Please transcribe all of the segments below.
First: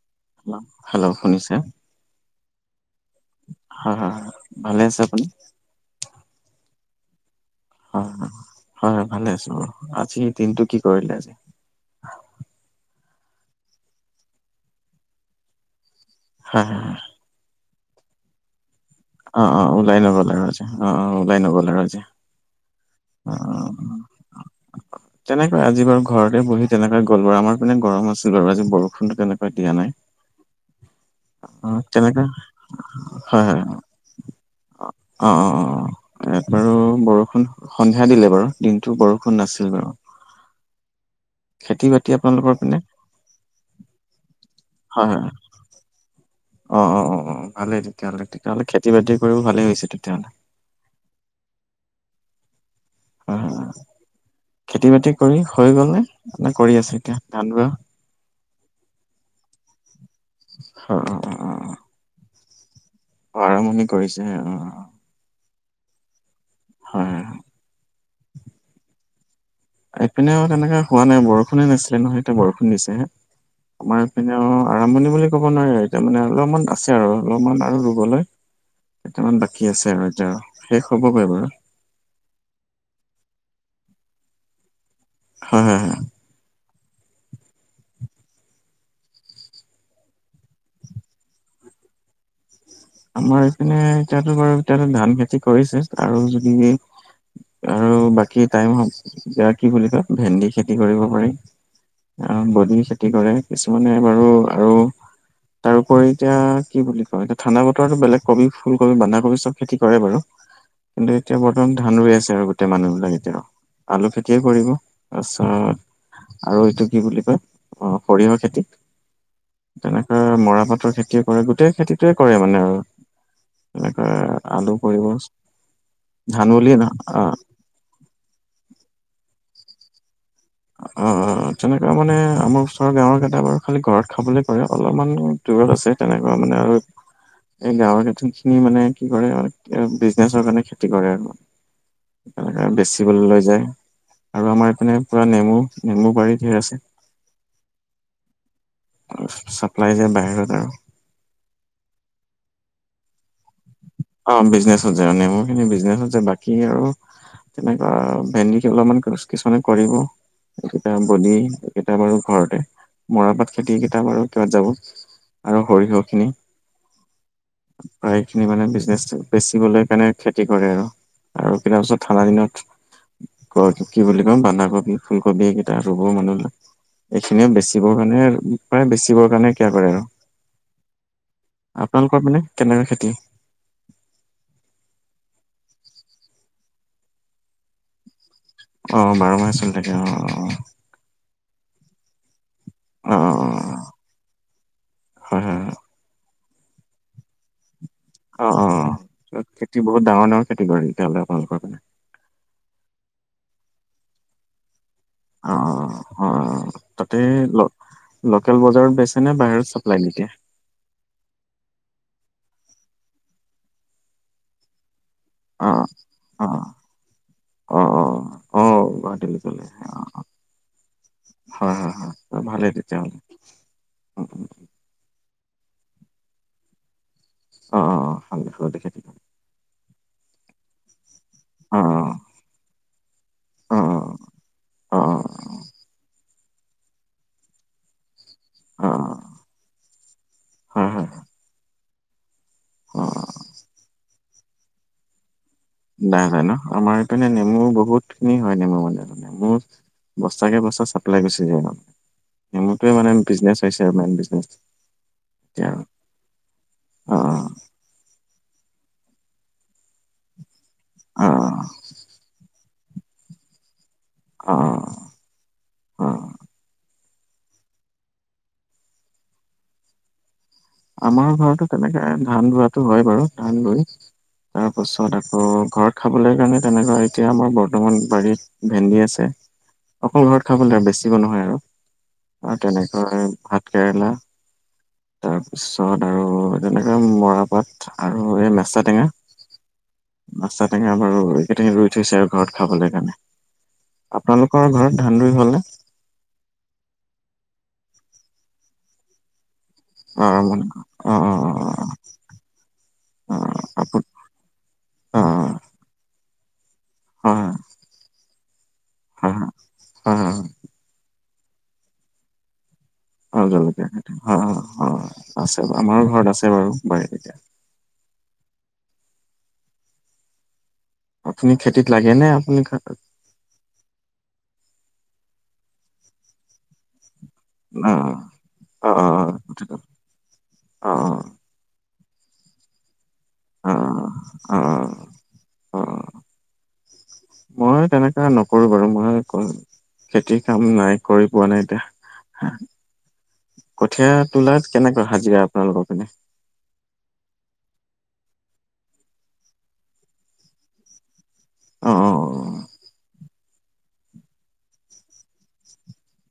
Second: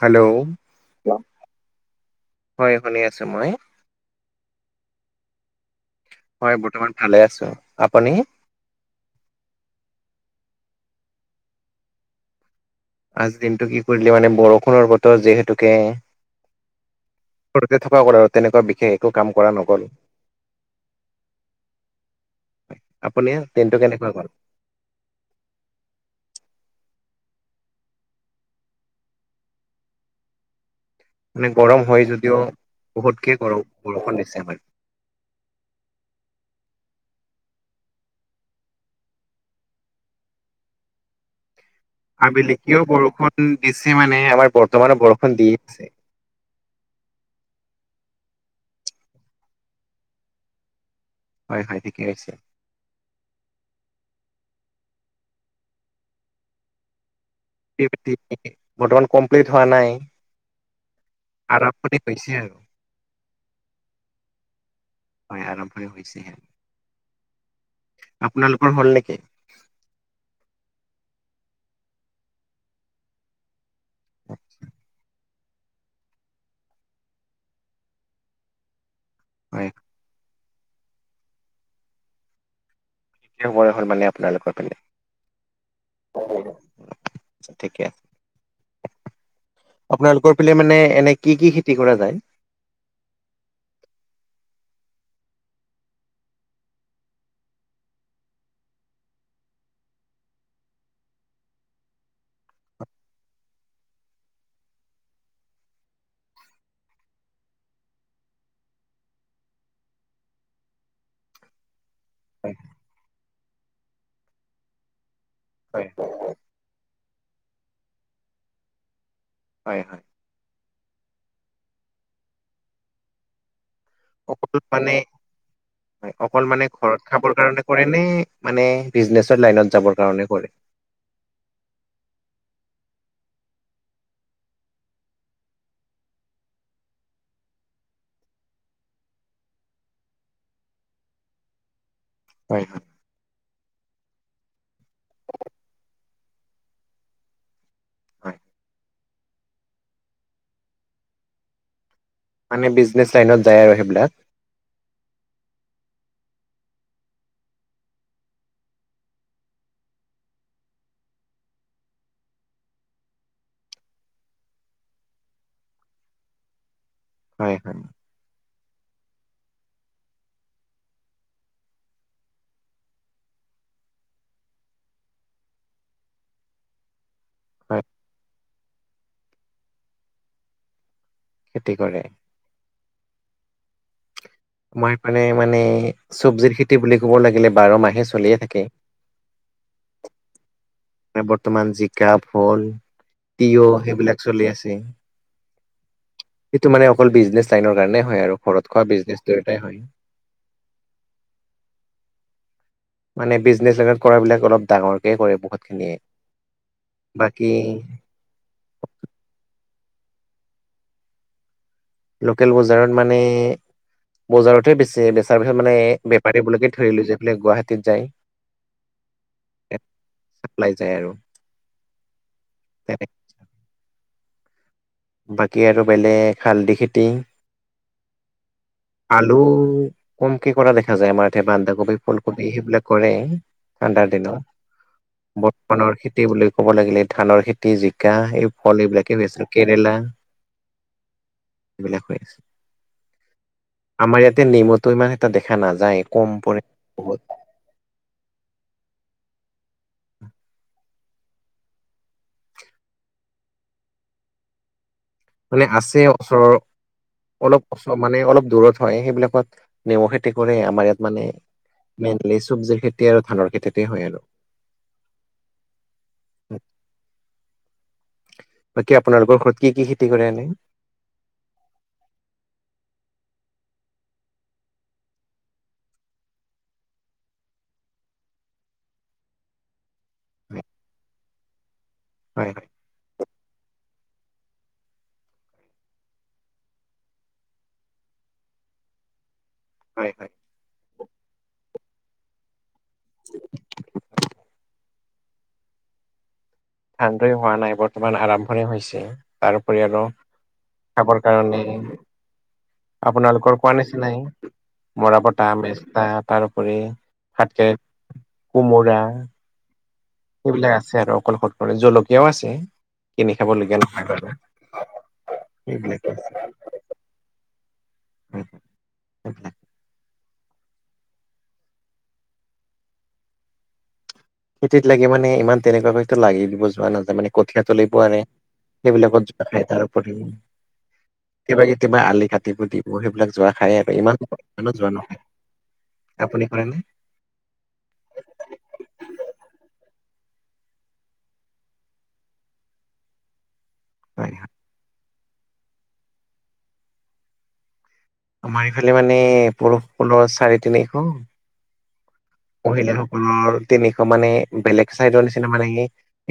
Hello hello কোৱা? শুনিছে হয় শুনি আছো মই। হয় হয় ভালে আছে আপুনি? হয় বৰ্তমান ভালে আছো। অ আপুনি হয়, হয় হয় ভালে আছো বাৰো আজি দিনটো কি কৰিলে আজি? আজিৰ দিনটো কি কৰিলে মানে বৰষুণৰ বতৰ যিহেতুকে হয় হয়। ঘৰতে থকা গল আৰু তেনেকুৱা বিশেষ। একো কাম অ কৰা অ নগ'ল ওলাই ন গলে ৰজ অ অ ওলাই ন গ'লে ৰজে। আপুনি ট্ৰেইনটো কেনেকুৱা গ'ল? তেনেকৈ আজি বাৰ ঘৰতে বহি তেনেকৈ গ'ল বাৰ আমাৰপিনে গৰম আছিল ব আৰু আজি বৰষুণটো তেনেকৈ দিয়া নাই। [inaudible] মানে অ গৰম হয় তেনেকৈ যদিও বহুতকে গৰম বৰষুণ দিছে হয়। অঁ অঁ অঁ, বাৰু বৰষুণ সন্ধিয়া দিলে বাৰু দিনটো বৰষুণ নাছিল বাৰু। খেতি - বা আবেলি কিয় বৰষুণ দিছে মানে আমাৰ বৰ্তমানৰ বৰষুণ দি আছে। অঁ অঁ অঁ অঁ ভালেই তেতিয়াহ'লে - তেতিয়াহ'লে খেতি বাতি কৰিও ভালেই হৈছে তেতিয়াহ'লে। হয় হয় ঠিকে আহিছে। হয় হয়, খেতি - বাতি কৰি হৈ গল নে, নে কৰি আছে এতিয়া? ধান ৰোৱা খেতি - বাতি, বৰ্তমান কমপ্লিট হোৱা নাই অ অ অ আৰম্ভণি হৈছে আৰু। অ আৰম্ভণি কৰিছে অ। হয় আৰম্ভই হৈছেহে। হয়। আপোনালোকৰ হ'ল নেকি? ইপিনেও তেনেকে হোৱা নাই বৰষুণে নাছিলে নহয় এতিয়া বৰষুণ দিছে হে? আমাৰপিনে অ আৰম্ভণি বুলি ক'ব নোৱাৰি এতিয়া মানে অলপমান আছে আৰু অলপমান আৰু ৰুবলৈ। কেইটামান হয় বাকী আছে আৰু এতিয়া শেষ হ'বগৈ বাৰু। শেষ বৰ হল মানে আপোনালোকৰ কাৰণে। হয় হ হ। ঠিকে আছে। আপোনালোকৰ পিলে মানে এনে কি কি খেতি কৰা যায়? আমাৰ এইপিনে এতিয়াতো বাৰু এতিয়া ধান খেতি কৰিছে আৰু যদি সেই আৰু বাকী টাইম হল, এতিয়া কি বুলি কয় ভেন্দি খেতি কৰিব পাৰি। আহ বদি খেতি কৰে কিছুমানে বাৰু আৰু তাৰোপৰি এতিয়া কি বুলি কয় এতিয়া ঠাণ্ডা ব তৰটো বেলেগ কবি ফুলকবি, বন্ধাকবি চব খেতি কৰে বাৰু। কিন্তু এতিয়া বৰ্তমান ধান ৰুই আছে আৰু হয় গোটেই মানুহবিলাক এতিয়াও আলু খেতিয়ে কৰিব তাৰপিছত হয়। আৰু এইটো কি বুলি কয়, অ সৰিয়হৰ খেতি হয় তেনে হয় অ মৰাপাতৰ খেতিয়ে কৰে গোটেই খেতিতোয়ে কৰে মানে আৰু। তেনেকে অকল আলু মানে কৰিব হয় অকল ধান মানে বুলিয়ে নহয় ঘৰত অ খাবৰ কাৰণে কৰে নে মানে বিজনেচৰ লাইনত যাবৰ কাৰণে কৰে? অ অ অ তেনেকা মানে আমাৰ ওচৰৰ গাঁৱৰ কেইটা বাৰু খালি ঘৰত খাবলৈ কৰে অলপমান দূৰত আছে তেনেকুৱা মানে আৰু এই গাঁৱৰ খেতি খিনি মানে কি কৰে আৰু এতিয়া বিজনেচৰ কাৰণে খেতি কৰে হয় আৰু [inaudible] [unintelligible] হয় বেচিবলৈ লৈ যায় আৰু আমাৰ ইপিনে পুৰা নেমু, নেমু বাৰী ধেৰ আছে। হয় ছাপ্লাই যায় বাহিৰত আৰু মানে বিজনেচ লাইনত যায় আৰু সেইবিলাক অ বিজনেছত যায়, নেমু খিনি বিজনেছত য়ায বাকী আৰু তেনেকুৱা ভেন্দি কি অলমান গছ কিছুমানে কৰিব এইকেইটা বদি এইকেইটা বাৰু ঘৰতে, মৰাপাত খেতি কেইটা বাৰু কিহত যাব আৰু সৰিয়হ খিনি হয় হয় হয় খিনি মানে বিজনেছ বেচিবলে কাৰণে খেতি কৰে আৰু কিনা পিছত ঠাণ্ডা দিনত ক কি বুলি কম বন্ধাকবি, ফুলকবি এইকেইটা ৰুব মানুহবিলাক এইখিনিও হয় বেচিবৰ কাৰণে প্ৰায় বেচিবৰ কাৰণে কিয়া কৰে আৰু খেতি কৰে। আপোনালোকৰ মানে কেনেকুৱা খেতি মই মানে মানে চবজিৰ খেতি বুলি কব লাগিলে বাৰ মাহে চলিয়ে থাকে। অ বাৰ মাহে চলি থাকে অ অ, বৰ্তমান জি কা, ফল, অ অ অ তিয়ঁহ সেইবিলাক চলি আছে হয় হয় হয় সেইটো মানে অকল বিজনেছ লাইনৰ কাৰণে হয় আৰু অ অ ঘৰত খোৱা বিজনেছ অ এটাই খেতি হয় বহুত ডাঙৰ ডাঙৰ খেটি কৰে তেতিয়া হ'লে আপোনালোকৰ ফালে মানে বিজনেচ লগত কৰা বিলাক অলপ ডাঙৰ অ অ অ অ অ, তাতে বাকী ল লোকেল বজাৰত বেছে নে বাহিৰত চাপ্লাই দি দিয়ে? লোকেল বজাৰত মানে বজাৰতহে বেছে বে চাৰ পিছত অ মানে বেপাৰী অ বিলাকে ধৰিলৈ যায় পেলাই গুৱাহাটীত যায়। অ গুৱাহাটীলৈ ফালে অ অ চাপ্লাই যায় আৰু হয় হয় হয় ভালেই তেনেকে তেতিয়াহ'লে। অ বাকী আৰু বেলেগ হালধি খেতি। অ অ হালধি খেতি কৰে। আলু কমকে কৰা দেখা যায় আমাৰ ইয়াতে অ বন্ধাকবি, ফুলক বি সেইবিলাক কৰে অ অ ঠাণ্ডাৰ দিনত। অ অ বৰ্তমান খেতি বুলি ক'ব লাগিলে ধানৰ খেতি, জিকা। সেই ফল অ অ এইবিলাকে হৈ আছে কেৰেলা হয় হয় এইবিলাক হৈ আছে। অ। আমাৰ ইয়াতে নেমুতো ইমান এটা দেখা নাযায় নাই কম নাই ন পৰিমাণে আমাৰ এইপিনে বহুত। নেমু বহুত। খিনি হয় নেমু মানে মানে মোৰ বস্তাকে বস্তা চাপ্লাই গুচি যায় অপ। নেমু টোৱে মানে বিজনেছ হৈছে আৰু মেইন বিজনেছ। মানে এতিয়া আৰু। আছে ওচৰৰ অ', অলপ। অলপ চলপ মানে অলপ দূৰত হয় সেইবিলাকত নেমু খেতি কৰে আও আমাৰ ইয়াত মানে অ'। মেইনলি চবজিৰ খেতি আৰু ধানৰ খেতিতে হয় আৰু অ অ অ বাকী আপোনালোকৰ ঘৰত কি কি খেতি কৰে এনেই? আমাৰ ঘৰতো তেনেকে ধান ৰোৱাতো হয় বাৰু ধান ৰুই তাৰপাছত আকৌ ঘৰত খাবলৈ কাৰণে তেনেকুৱা এতিয়া আমাৰ বৰ্তমান বাৰীত। ভেন্দি আছে অকল ঘৰত খাবলে বেছিব নহয় আৰু হয় অ হয় তেনেকৈয়ে ভাত কেৰেলা তাৰপিছত আৰু তেনেকে মৰাপাট আৰু এই মেচা টেঙা। হয় হয় মৈছা টেঙা আমাৰ [unintelligible] ৰুই থৈছে আৰু ঘৰত খাবলে কাৰণে। [inaudible] আপোনালোকৰ ঘৰত ধান ৰুই হ'ল নে। ধান ৰুই হোৱা নাই, বৰ্তমান আৰম্ভণি হৈছে। তাৰউপৰি আৰু অ', মানে অ', খাবৰ অ', অ', কাৰণে অ', অ', আপোনালোকৰ অ', কোৱা আপো- নিচিনাই, মৰা পতা অ মেচতা তাৰউপৰি [unintelligible] কোমোৰা। উম, হম- হম। [unintelligible] আছে আৰু অকল [unintelligible] জলকীয়াও আছে। কিনি অ', খাবলগীয়া জলকীয়া নহয় বাৰু অ', অ', আছে আমাৰো সেইবিলাকে ঘৰত আৰু। আছে বাৰু বাৰীত। [inaudible] আপুনি খেতিত লাগে নে আপুনি খেতিত লাগে মানে ইমান তেনেকুৱাকৈটো লাগি দিব যোৱা নাযায় মানে কঠীয়া তলি অ পোৱা নাই, অ সেইবিলাকত [unintelligible] অ অ কেতিয়াবা-কেতিয়াবা আলি কাটিব দিম। মই সেইবিলাক যোৱা খাইয়ে আকৌ, ইমান অ [unintelligible] যোৱা নাখায়, অ আপুনি কৰেনে। মই তেনেকা নকৰো বাৰু, মই ক খেতিৰ কাম নাই, কৰি পোৱা নাই এতিয়া, হা। কঠীয়া হয় হয় তোলাত কেনেকুৱা হাজিৰা আপোনালোকৰ পিনে। আমাৰ ইফালে মানে পুৰুষসকলৰ চাৰে তিনিশ। অ', অ', অ'। মহিলাসকলৰ তেনেকুৱা মানে বেলেগ চাইডৰ নিচিনা মানে সেই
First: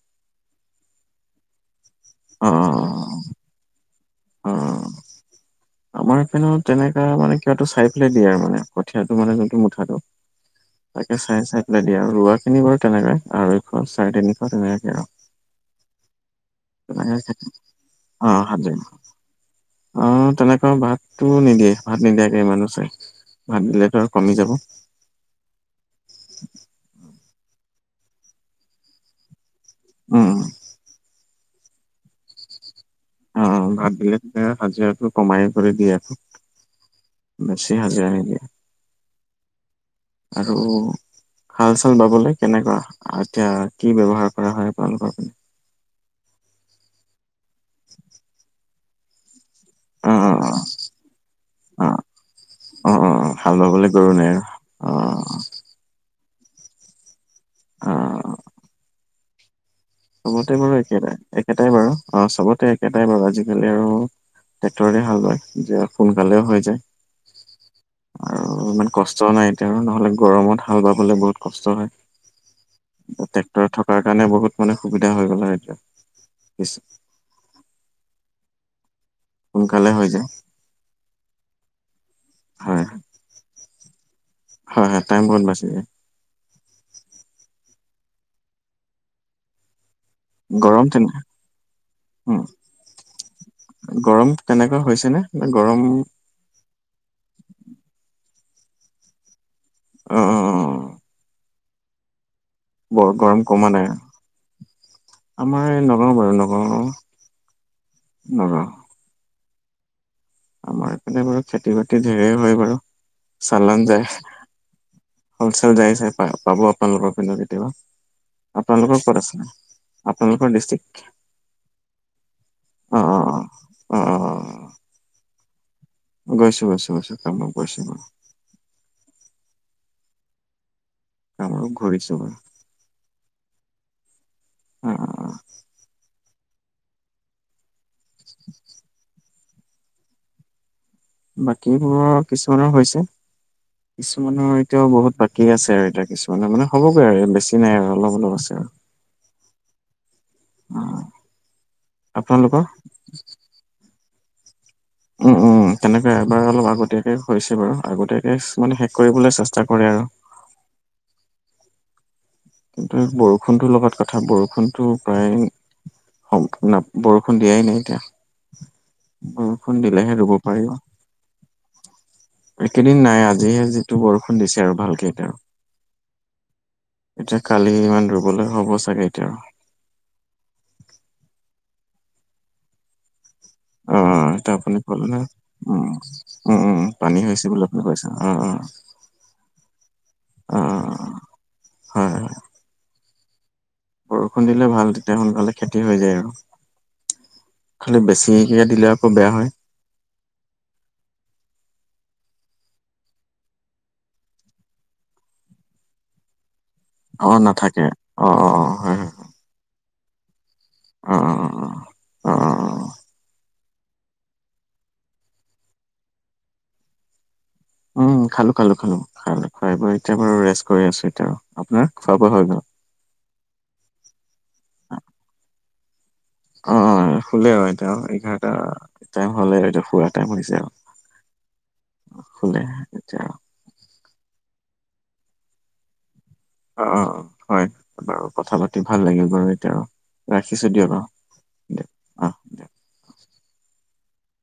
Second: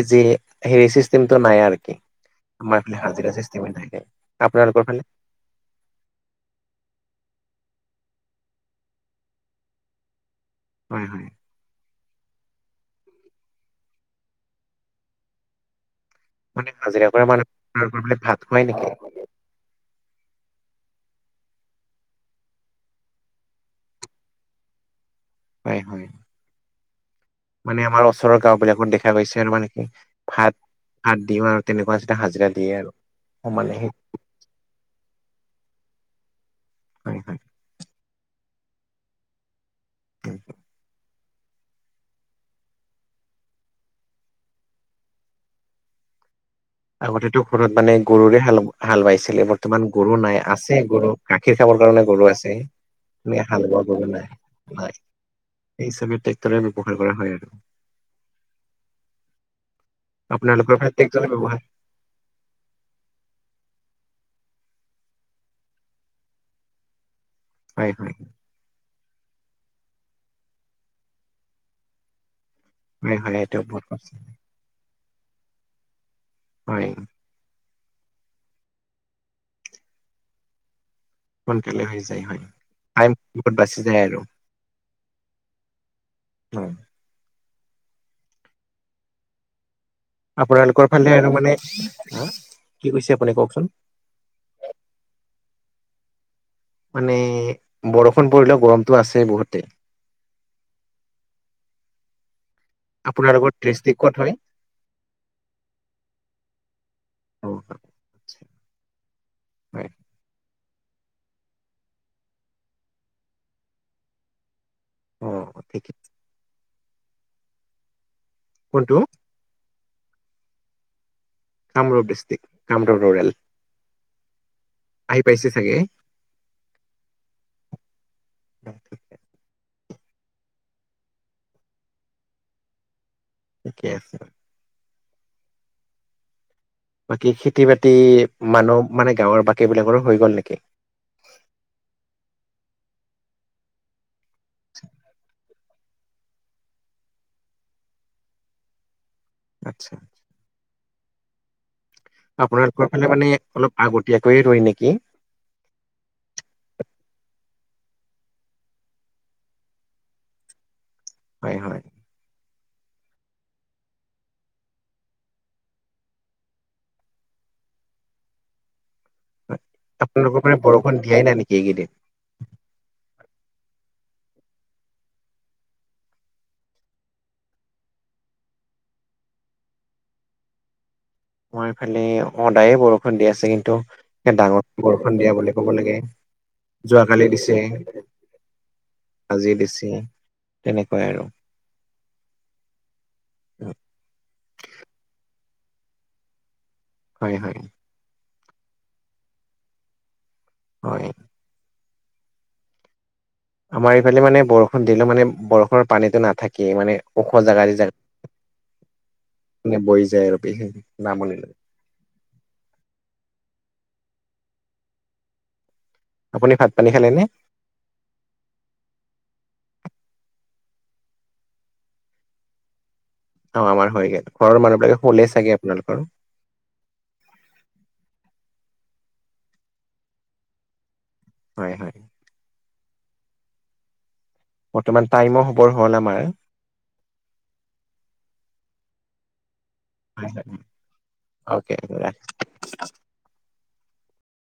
এই যে হেৰি চিষ্টেম তোৰ নাই আৰু কি অ', অ'। আমাৰ ফালে হাজিৰা চিষ্টেমে থাকে, অ অ আপোনালোকৰ ফালে। আমাৰ পিনেও তেনেকা মানে কিবাটো চাই পেলাই দিয়ে আৰু মানে, কঠীয়াটো মানে যোনটো মুঠাটো হয় তাকে হয় চাই- চাই [unintelligible] দিয়ে আৰু, ৰোৱা খিনি বাৰু তেনেকাই আঢ়ৈশ, চাৰে তিনিশ তেনেকে আও। মানে হাজিৰা কৰা খেতি মানুহ [unintelligible] মানে অ ভাত খোৱাই সাতজন নেকি। অ', তেনেকুৱা ভাতটো নিদিয়ে, ভাত নিদিয়াকে মানুহ চায়, ভাত দিলেতো আৰু কমি যাব। হয়-হয়। মানে আমাৰ ওচৰৰ গাঁও বিলাকত দেখা পাইছে আৰু মানে কি উম ভাত ভাত দিও আৰু তেনেকুৱা [unintelligible] হাজিৰা দিয়ে আৰু। অ', সমানে ভাত দিলে [unintelligible] হাজিৰাটো কমাই কৰি দি আছে। হয় হয় বেছি হাজিৰা নিদিয়ে। আৰু হাল চাল বাবলে কেনেকা, আ এতিয়া কি ব্যৱহাৰ কৰা হয় আপোনালোকৰ পিনে। আগতেতো ঘৰত মানে গৰুৰে হাল হাল বাইছিলে বৰ তমান অ গৰু অ নাই আছে গৰু গাখীৰ খাবৰ অ কাৰণে গৰু আছে। অ অ অ এনে হাল বাবলৈ বোৱা গৰু আৰু নাই- অ নাই, সেই হিচাপে ট্ৰেক্টৰে ব্যৱহাৰ কৰা হয় আৰু। অ'। চবতে আপোনালোকৰ বাৰু ফালে ট্ৰেক্টৰে একেটাই- ব্যৱহাৰ একেটাই বাৰু অ', চবতে একেটাই বাৰু আজিকালি আৰু ট্ৰেক্টৰেৰে হাল বায়, যে সোনকালেও হৈ যায়। হয়- হয়। অ', ইমান কষ্টও নাই এতিয়াও আৰু নহ'লে গৰমত হাল বাবলে বহুত কষ্ট হয়। হয় হয় এইটো ট্ৰেক্টৰ বহুত থকাৰ কষ্ট কাৰণে বহুত মানে সুবিধা হৈ গ'ল আৰু এতিয়া হয় সোনকালে হৈ যায়। সোনকালে হৈ যায়। হয়, টাইম বহুত বাচি যায় আৰু। হয় হয় টাইম বহুত বাচি যায়। হয়। গৰম আপোনালোকৰ তেনে ফালে আৰু মানে হা উম কি কৈছে আপুনি কওকচোন? গৰম তেনেকুৱা হৈছে নে? এ গৰম মানে বৰষুণ পৰিলেও গৰমটো আছে বহুতে। অ অ অ। বৰ গৰম আপোনালোকৰ কমা নাই আ। ডিষ্ট্ৰিক্ট ক'ত হয় আমাৰ এই নগাঁও বাৰু নগাঁও অ নগাঁও। হয়। আমাৰ এইপিনে বাৰু খেতি বাতি ধেৰে হয় বাৰু চালান যায়। অ হলচেল ঠিকে যাই চাই পা পাব আপোনালোকৰ পিনো কেতিয়াবা। কোনটো আপোনালোকৰ ক'ত আছে? আপোনালোকৰ district? Kamrup district Kamrup rural অ অ অ আহি পাইছে চাগে। গৈছো গৈছো গৈছো কাম গৈছো বাও। [inaudible] আমাৰো ঘড়ী চবে। ঠিকে আছে। [unintelligible] বাকী খেতি বাতি মানুহ মানে গাঁওৰ বাকী বিলাকৰো হৈ গ'ল নেকি? বাকীবোৰৰ কিছুমানৰ হৈছে কিছুমানৰ এতিয়াও বহুত বাকী আছে আৰু এতিয়া কিছ- মানে মানে হ'বগৈ আৰু বেছি নাই আৰু অলপ অলপ আছে আও। আত্চ্ছা। অ। আপোনালোকৰ ফালে মানে অলপ আগতীয়াকৈয়ে ৰই নেকি। উম উম তেনেকুৱায় এবাৰ অলপ আগতীয়াকে হৈছে বাৰু আগতীয়াকে মানে শেষ কৰিবলৈ চেষ্টা কৰে আৰ। হয় হয়। কিন্তু বৰষুণটোৰ লগত কথা বৰষুণটো প্ৰায় সম্পূৰ্ণ বৰষুণ দিয়াই নাই এতিয়া। হয়। বৰষুণ দিলেহে ৰুব আপোনালোকৰ মানে পাৰিব। বৰষুণ দিয়াই নাই নেকি এইকেইদিন একেদিন নাই আজিহে যিটো বৰষুণ দিছে, আৰু ভালকে এতা। এতিয়া কালি ইমান দূৰ্বলে হ'ব চাগে এতিয়া। মই এইফালে সদায়ে বৰষুণ দি আছে। কি- ন্তু অ এতিয়া ডাঙৰ আপুনি ক'লে বৰষুণ নহয় দিয়া বুলি কব উম লাগে, উম উম পানী যোৱাকালি হৈছে দিছে। বুলি আপুনি কৈছে অ অ আাজি দিছে অ তেনেকুৱাই আৰু। হয় হয়। বৰষুণ দিলে ভাল তেতিয়া সোনকালে খেতি হৈ যায় আৰু। হয় হয়। খালি বেছিহিকে দিলে আকৌ বেয়া হয়। হয়। আমাৰ এফালে মানে বৰষুণ দিলো মানে বৰষুণৰ পানীটো নাথাকেই মানে। অ ওখ জাগা দি নাথাকে জা অ অ অ হয় হয়। মানে বৈ যায় আৰু পেহে অ অ নামনি লৈ। অ অ অ অ। আপুনি ভাত পানী খালে নে? উম খালো খালো খালো খালো খাই ব এতিয়া বাৰু ৰেষ্ট কৰি আছো এতিয়া আৰু। আপোনাৰ খোৱা বোৱা হৈ গল? অ আমাৰ হৈ গে'ল। ঘৰৰ মানুহবিলাকে শুলেই চাগে আপোনালোকৰ? অ অ শুলে অ এতিয়া এঘাৰটা টাইম হ'লে আৰু এতিয়া শুৱা টাইম হৈছে আও। হয় হয়। শুলে এতিয়া। বৰ্তমান টাইমো হ'বৰ হ'ল আমাৰ। অঁ অঁ অঁ হয় বাৰু কথা পাতি ভাল লাগিল বাৰু এতিয়া। হয় ৰাখিছো দিয়ক অ অকেই। দিয়ক অ দিয়ক